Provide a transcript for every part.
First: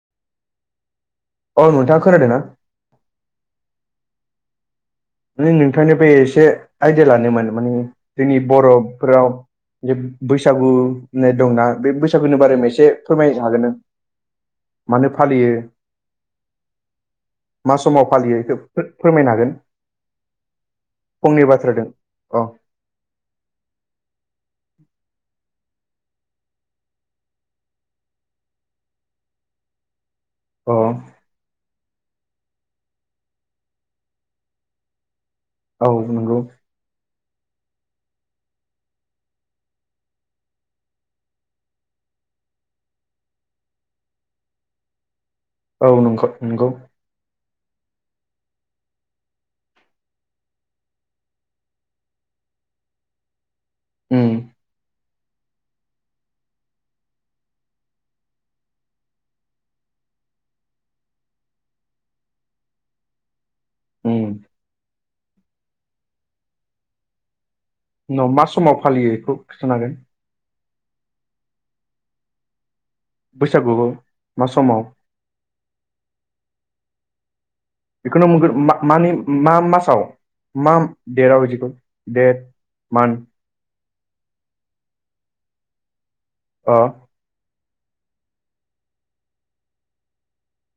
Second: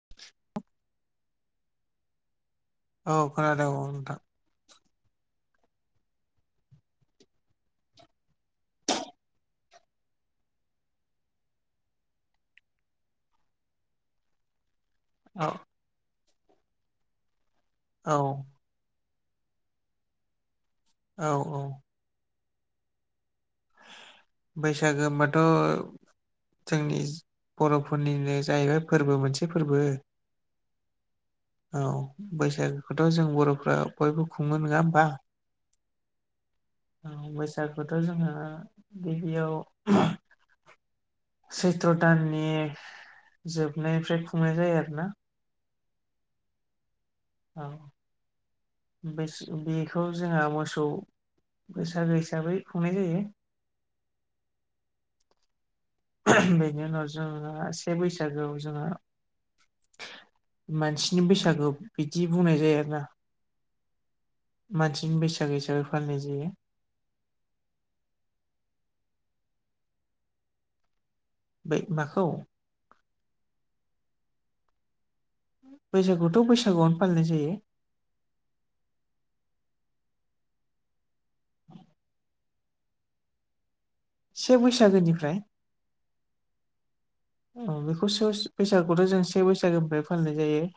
[unintelligible] औ नोंथां खोनादों ना? औ खोनादों औ नोंथां माने नोंथांनिफ्राय एसे आयदिया लादोमोन माने जोंनि बर'फोराव जे बैसागु होननाय दंना बे बैसागुनि बारैनो एसे फोरमायनो हागोन नों। मानो औ फालियो? मा समाव फालियो औ बेखौ फोरमायनो हागोन औ फंनि औ बाथ्रा दों औ बैसागो होनबाथ' जोंनि बर'फोरनिनो जाहैबाय फोरबो मोनसे फोरबो अ औ बैसागोखौथ' जों बर'फ्रा बयबो खुङो नंङा होमबा। औ नंगौ। बैसागुथो' जोंङो गिबियाव सैथ्र' दाननि जोबनायनिफ्राय खुंनाय जायो आरो ना। औ नंगौ नंगौ औ बेखौ जोंहा मोसौ बैसागो हिसाबै खुंनाय जायो। उम बेनि उनाव जोंहा से बैसागोआव जोंहा। मानसिनि बैसागो बिदि बुंनाय जायो आरो ना। उम मानसिनि बैसागु हिसाबै फालिनाय जायो। उनाव मा समाव फालियो बेखौ खिथानो हागोन। बै माखौ बैसागुखौमा समाव बैसागुथ' बैसागुआवनो फालिनाय जायो। खो मटमनि औइगग [unintelligible] [unintelligible] मानि मा मासाव मा देराव [unintelligible] [unintelligible] से बैसागोनिफ्राय अ औ बेखौ सो बैसागुथ' जों से बैसागोनिफ्राय फालिनाय जायो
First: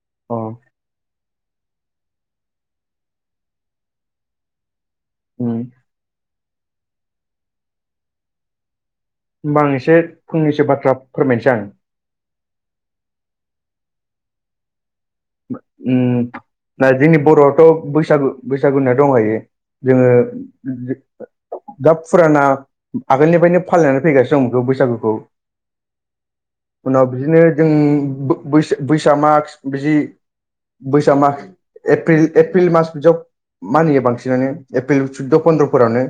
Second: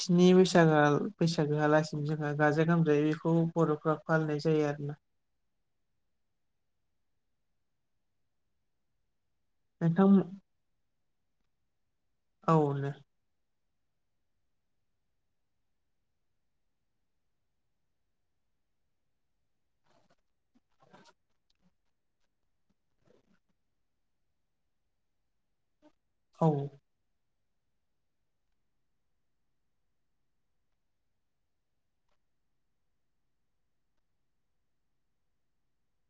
स्नि अ बैसागो आ। बैसागो होआलासिनो जोंहा गाजा गोमजायै बेखौ बर'फ फालिनाय जायो आरोना। उम होमबा आं एसे नोंथां फंनैसो बाथ्रा फोरमायनोसै आं। औ दे उम दा जोंनि बर'आवथ' बैसागु बैसागुनिया दंहायो जोंङो दा फुराना आगोलनिफ्रायनो फालिनानै फैगासिनो दं बेखौ बैसागुखौ। औ उनाव बिदिनो जों बैसाग माग्स बिदि। बैसाग मा। एप्रिल एप्रिल मास्र बिदियाव मानियो बांसिनानो एप्रिल सुद्द' फन्द्र'फोरावनो।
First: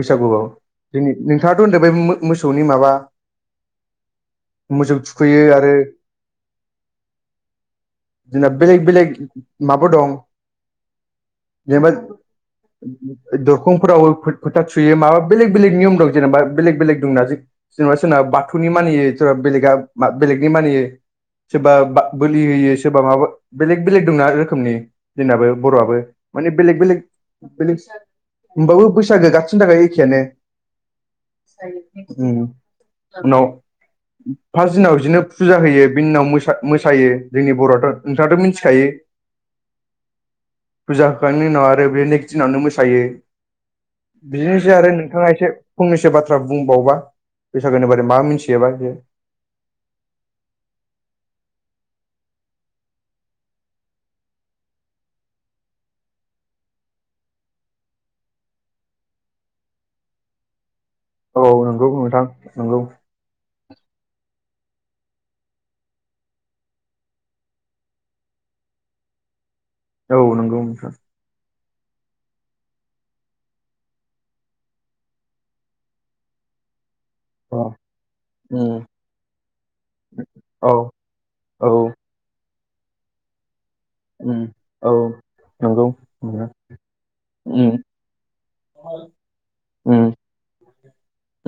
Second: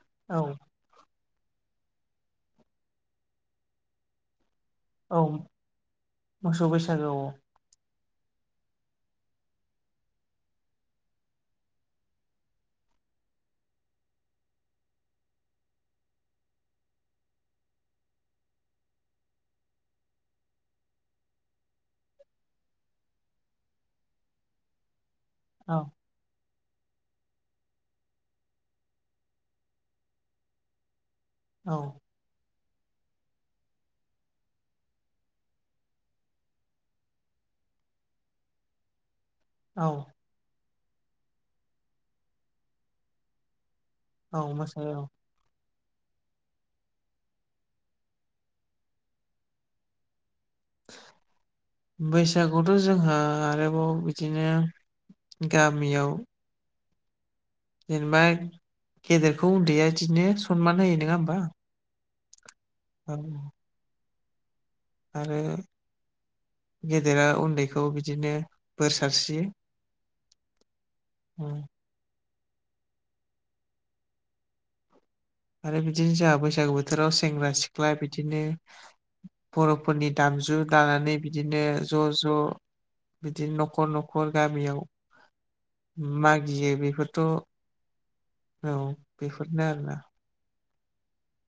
बैसागुआव औ जोंनि नोंथांङाथ' होनदों बे मोसौनि माबा। मोसौ औ थुखैयो आरो मोसौ बैसागोआव जोंना बेलेग बेलेग माबा दं जोबोद दरखंफोरावबो फोथा थुयो माबा बेलेग बेलेग नियम दं जेनेबा बेलेग बेलेग दंना। जेनेबा सोरनबा बाथौनि मानियै सोरबा बेलेगा बेलेगनि मानियै सोरबा बोलि होयो सोरबा माबा बेलेग बेलेग दंना रोखोमनि जोंनाबो औ बर'आबो माने बेलेग बेलेग बेलेग होनबो बैसागो गाबसिननि थाखाय एखेनो औ उम उनाव फार्स्ट दिनाव बिदिनो फुजा होयो बिनि दिनाव मोसायो जोंनि बर' नोंथांङथ' मिथिखायो। औ। फुजा होखांनायनि उनाव आरो बे नेक्स्ट दिनावनो मोसायो औ बिदिनोसै मोसायो आरो औ नोंथांङा एसे फंनैसो बाथ्रा बुंबावबा बैसागोनि बारै मा मिथियोबा बैसागुथ' जोंहा आरोबाव बिदिनो गामियाव जेनेबा गेदेरखौ उन्दैया इदिनो सनमान होयो नों औ नंगौ नोंथां नोंगौ। थां आरो गेदेरा उन्दैखौ बिदिनो बोर सारस्रियो। औ नंगौ नोंथां। उम। आरो बिदिनो जोंहा बैसागु बोथोराव सेंग्रा अ सिख्ला बिदिनो उम बर'फोरनि दामजु औ लानानै बिदिनो औ ज' ज' बिदिनो नखर नखर उम गामियाव औ नंगौ नोंथां मागियो बेफोरथ' उम बेफोरनो आरोना उम।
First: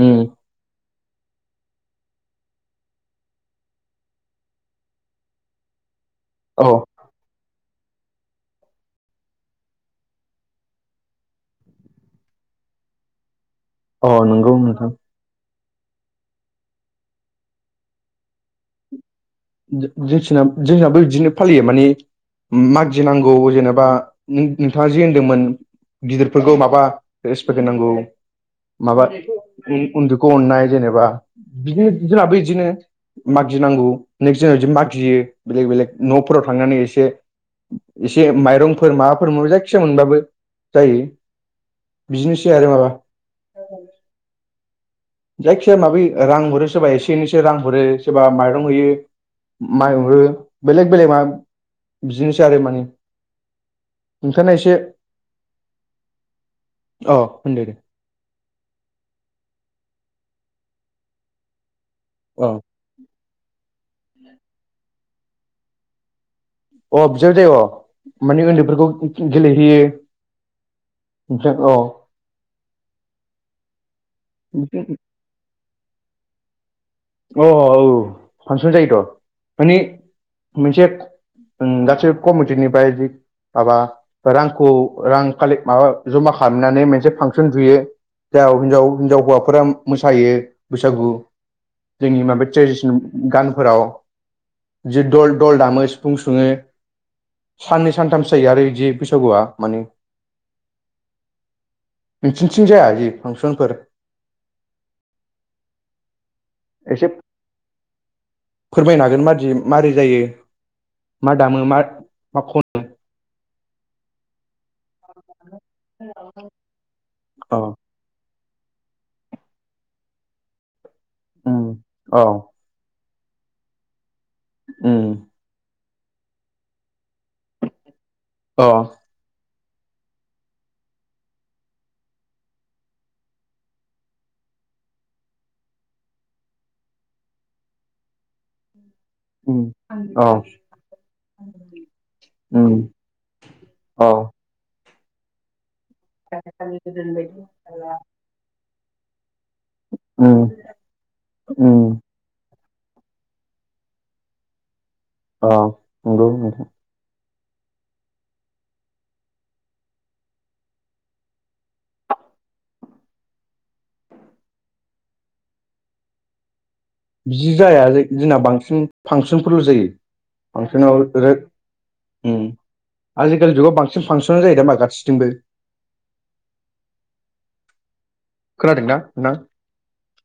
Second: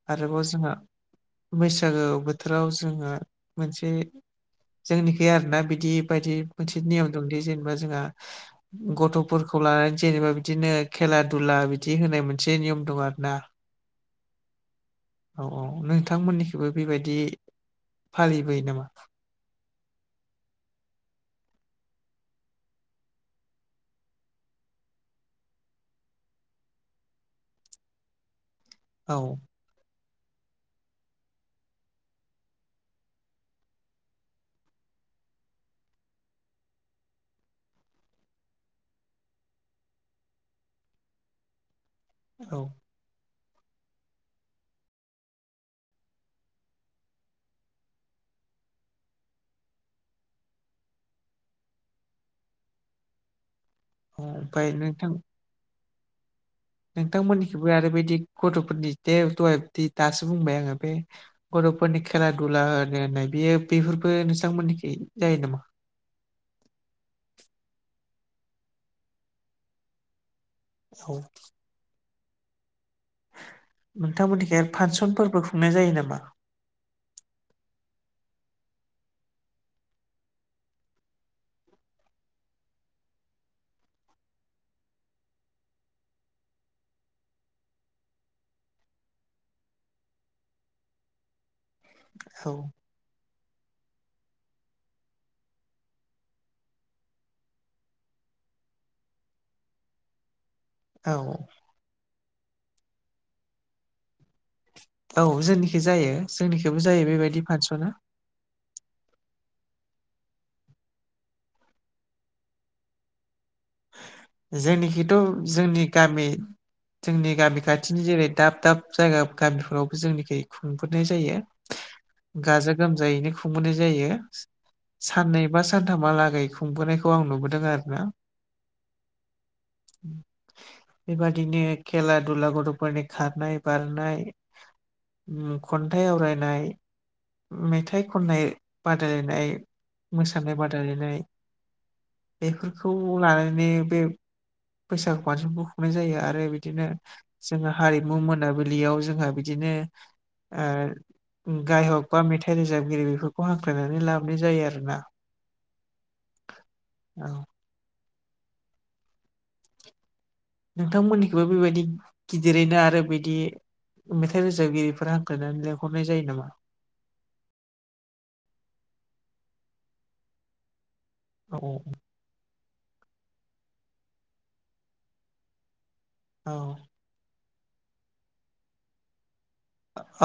उम आरोबाव जोङा बैसागो बोथोराव जोङो मोनसे जोंनिखै आरोना बिदि बायदि औ मोनसे नियम दंदि जेनेबा जोंहा गथ'फोरखौ लानानै जेनेबा बिदिनो खेला दुला बिदि होनाय मोनसे नियम दं आरो ना? अ नंगौ नोंथां। औ औ नोंथांमोननिखिबो बेबायदि फालिबोयो नामा? जोंथिना जोंनाबो बिदिनो फालियो माने मागिनांगौ जेनेबा नोंथाङा जे होनदोंमोन। गिदिरफोरखौ माबा रेसपेक होनांगौ माबा औ उन्दैखौ अननाय जेनेबा बिदि जोंहाबो बिदिनो मागि नांगौ। नेक्स्ट दिनाव बिदि मागियो बेलेग बेलेग न'फोराव थांनानै एसे एसे माइरंफोर माबाफोर मोन जायखिजाया मोनबाबो जायो। बिदिनोसै औ आरो माबा जायखिजाया माबि रां हरो सोरबा एसे एनैसे रां हरो सोरबा माइरं होयो। माइ हरो बेलेग बेलेग मा बिदिनोसै आरो माने अ नोंथाङा ओमफ्राय एसे नोंथां। अ होनदो नोंथांमोननिखिबो दे आरो बैदि गथ'फोरनि दे दहाय दासो बुंबाय आङो बे गथ'फोरनि खेला अ दुला नायनाय बेयो बेफोरबो नोंसांमोननिखि जायो नामा? अ बिसा जायो अ माने उन्दैफोरखौ गेलेहैयो। औ जों औ। नोंथां मोननिखाय आरो अ फांसनफोरबो खुंनाय जायो नामा? अ अ औ फांसन जायोथ' माने मोनसे ओं गासैबो कमिटिनिफ्राय जि माबा रांखौ रां कालेक्ट माबा जमा खालामनानै मोनसे फांसन जुयो। जाव हिनजाव हिनजाव हौवाफोरा मोसायो बैसागु जोंनि माबा औ ट्रेडिसनेल गानफोराव जि दल दल दामो सिफुं सुङो। साननै सानथामसो जायो आरो इदि बैसागुआ माने औ। नोंसिनिथिं जाया जि फांसनफोर औ जोंनिखि जायो जोंनिखिबो जायो एसे बेबायदि फांसना फोरमायनो हागोन मारदि मारै जायो मा दामो मा खनो जोंनिखिथ' जोंनि गामि जोंनि अ गामि खा थिनि जेरै दाब दाब जायगा गामिफोरावबो जोंनिखै खुंफोरनाय जायो। उम औ। गाजा गोमजायैनो खुंबोनाय जायो उम साननै एबा सानथामहालागै खुंबोनायखौ आं नुबोदों आरो ना। अ। बेबादिनो खेला दुला गथ'फोरनि खारनाय, बारनाय, खन्थाइ आवरायनाय मेथाइ खननाय, बादायलायनाय उम, आंनि औ मोसानाय बादि। बादायलायनाय उम, बेफोरखौ लानानै बे औ बैसागु बांसिन फानसनखौ खुंनाय जायो आरो बिदिनो जों हारिमु मोन मोनाबिलियाव जोंहा बिदिनो उम, उम, गायक बा मेथाइ रोजाबगिरि बेफोरखौ हांख्रायनानै लाबोनाय जायो आरोना। अ। नंगौ नोंथां। औ। नोंथांमोननिखौबो बेबायदि गिदिरैनो आरो बिदि मेथाइ रोजाबगिरिफोरा हांख्रायनानै लेंहरनाय जायो नामा? बिनि जाया जोंना बांसिन फांसनफोरल' जायो। [unintelligible] ओम औ आजिखालि जुगाव बांसिन फांसन जायो नामा गासिथिंबो औ। खोनादों ना नोंथां।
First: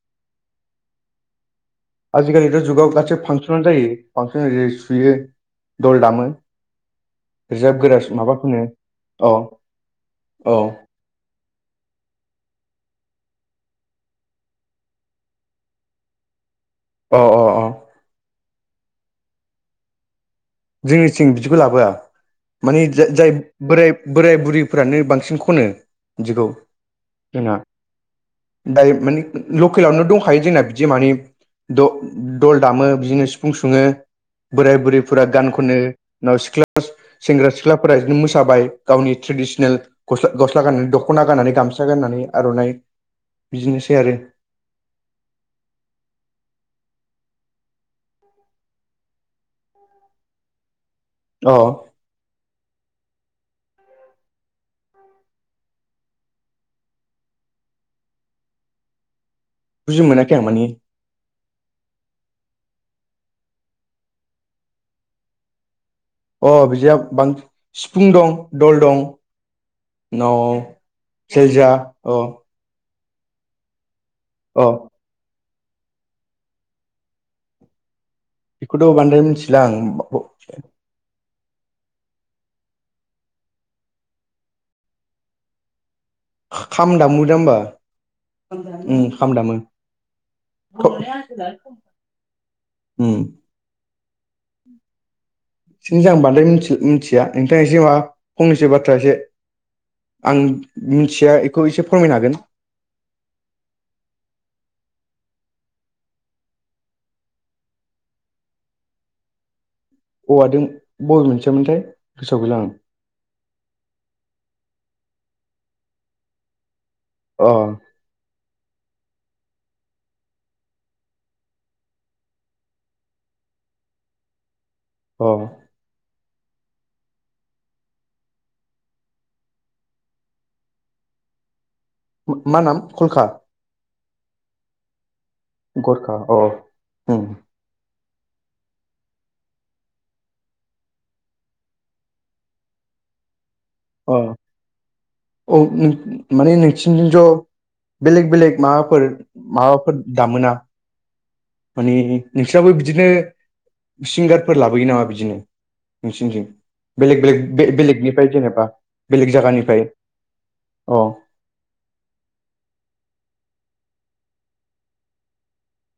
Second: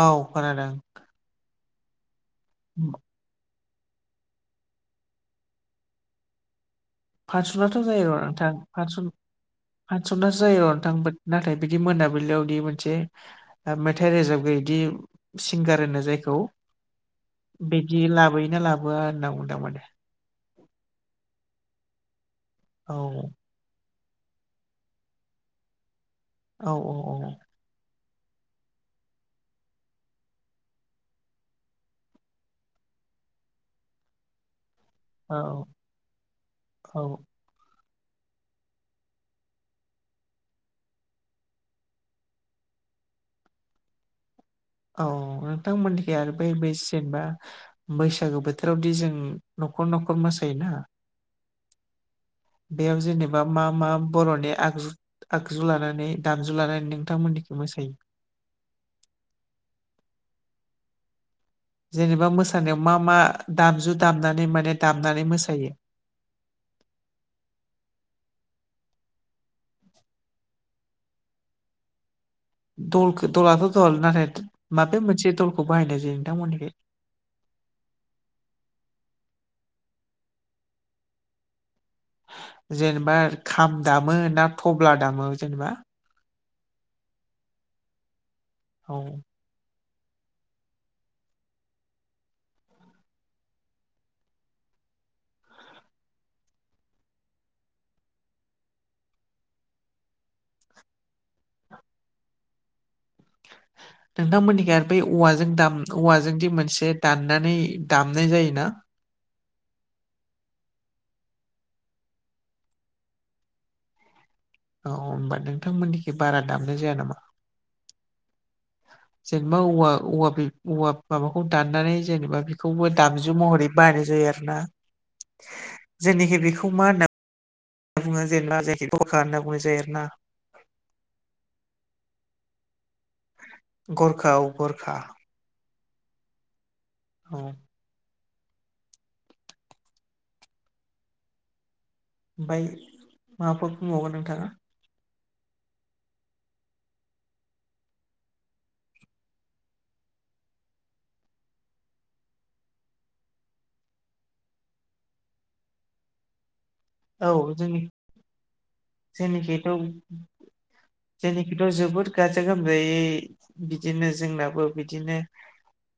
औ खोनादों। आजिखालिथ' जुगाव गासै फांसनानो जायो फांसन जै सुयो दल दामो। फासस'नाथ' रोजाबगोरा जायो र' माबा नोंथां खनो फासस' औ फासस'नासो औ जायो बादनोंथां नाथाय बिदि मोनाबिलियावदि मोनसे मेथाइ रोजाबगिरिदि सिंगार होनो जायखौ अ अ अ। बिदि लाबोयोना लाबोआ होनना बुंदों माने दे। जोंनिथिं बिदिखौ लाबोआ माने औ जाय बोराय बोराय बुरैफ्रानो बांसिन खनो। बिदिखौ औ औ औ। जोंना दायो माने लकेलावनो दंखायो जोंना बिदि माने द दल दामो बिदिनो सिफुं सुङो बोराय बुरै फोरा गान खनो उनाव सिख्ला औ सेंग्रा सिख्लाफोरा बिदिनो मोसाबाय गावनि ट्रेडिसनेल गस्ला गस्ला गाननानै दख'ना गाननानै गामसा गाननानै आर'नाइ बिदिनोसै आरो। औ नोंथांमोननिख आरो बै बे जेनबा बैसागो बोथोरावदि जों न'खर न'खर मोसायोना। अ। बेयाव जेनेबा मा मा बर'नि आगजु आगजु लानानै दामजु लानानै नोंथांमोननिखौ मोसायो बुजि मोनाखै आं माने जेनेबा मोसानायाव मा मा दामजु दामनानै माने दामनानै मोसायो। अ बिदिया बांसिन सिफुं दं दल दं। न' सेरजा औ। दलखौ दलाथ' दल नाथाय अ माबे मोनसे दलखौ बाहायनाय जायो नोंथांमोननिखै बेखौथ' बांद्राय मिथिला आं। जेनेबा खाम दामो ना थब्ला दामो जेनेबा? खाम दामोदा होनबा औ उम खाम दामो। उम [unintelligible] जाम्बादै मि मिथिया नोंथांङा एसे माबा फंनैसो बाथ्रा एसे आं मिथिया इखौ एसे फोरमायनो हागोन। [inaudible] नोंथांमोननिखै आरो बै औवाजों दाम औवाजों दि मोनसे दाननानै दामनाय जायोना? औवाजों बबे मोनसेयामोनथाय गोसोआव गैला आं। औ होमबा नोंथांमोननिखै बारा दामनाय जाया नामा? अ। [inaudible] जेनेबा औवा औवा बि औवा माबाखौ दाननानै जेनेबा बेखौबो दामजु महरै बाहायनाय जायो आरो ना। अह जोंनिखै बेखौ मा होनना जोंहा जेनेबा जायखि [unintelligible] होनना बुंनाय जायो आरोना। मा नाम खलखा। गरखा औ गरखा। गरखा अ ओम। उम। ओमफ्राय माबाफोर अ बुंबावगोन नोंथांङा। औ माने नोंसिनिजों ज'। बेलेग बेलेग माबाफोर माबाफोर दामोना? माने नोंसोरनाबो बिदिनो सिंगारफोर लाबोयो नामा बिदिनो नोंसिनिथिं बेलेग बेलेग बे बेलेगनिफ्राय जेनेबा? बेलेग जोंनिखैथ जायगानिफ्राय अ जोंनिखैथ' जोबोद। गाजा गोमजायै इदिनो जोंनाबो बिदिनो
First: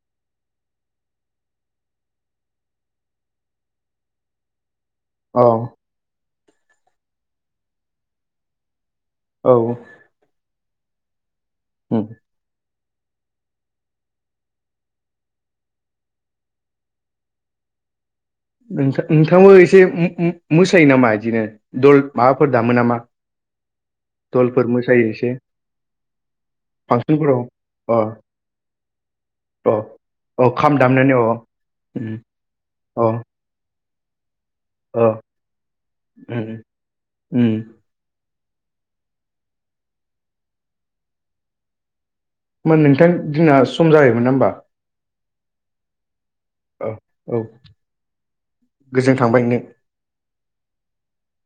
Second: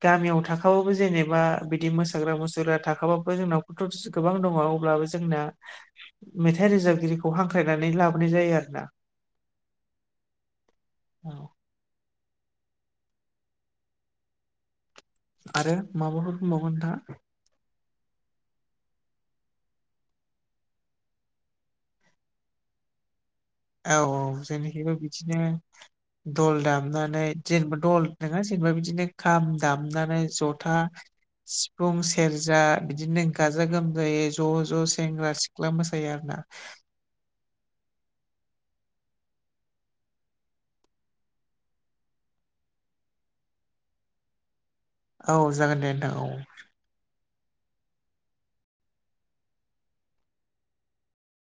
गामियाव थाखाबाबो जेनेबा बिदि मोसाग्रा मुसुरग्रा थाखाबाबो जोंनावबोथ' गोबां दङ। अब्लाबो जोंना अ मेथाइ रोजाबगिरिखौ हांख्रायनानै लाबोनाय जायो आरोना। औ। औ उम आरो माबाफोर बुंबावगोन नोंथाङा? नोंथां नोंथांङाबो एसे मो-मोसायो नामा इदिनो दल माबाफोर दामो नामा? औ औ दलफोर जोंनिखैबो मोसायो एसे बिदिनो दल दामनानै फांसनफोराव जेनेबा अ दल। नङा जेनेबा बिदिनो खाम अ दामनानै अ जथा खाम दामनानै अ सिफुं उम सेरजा अ बिदिनो ओ गाजा गोमजायै ज' ज' अ सेंग्रा सिख्ला मोसायो आरो ना। उम उम मोन नोंथां जोंना सम जाबायमोन ना होमबा। औ जागोन दे नोंथां औ। औ औ गोजोन थांबाय नों।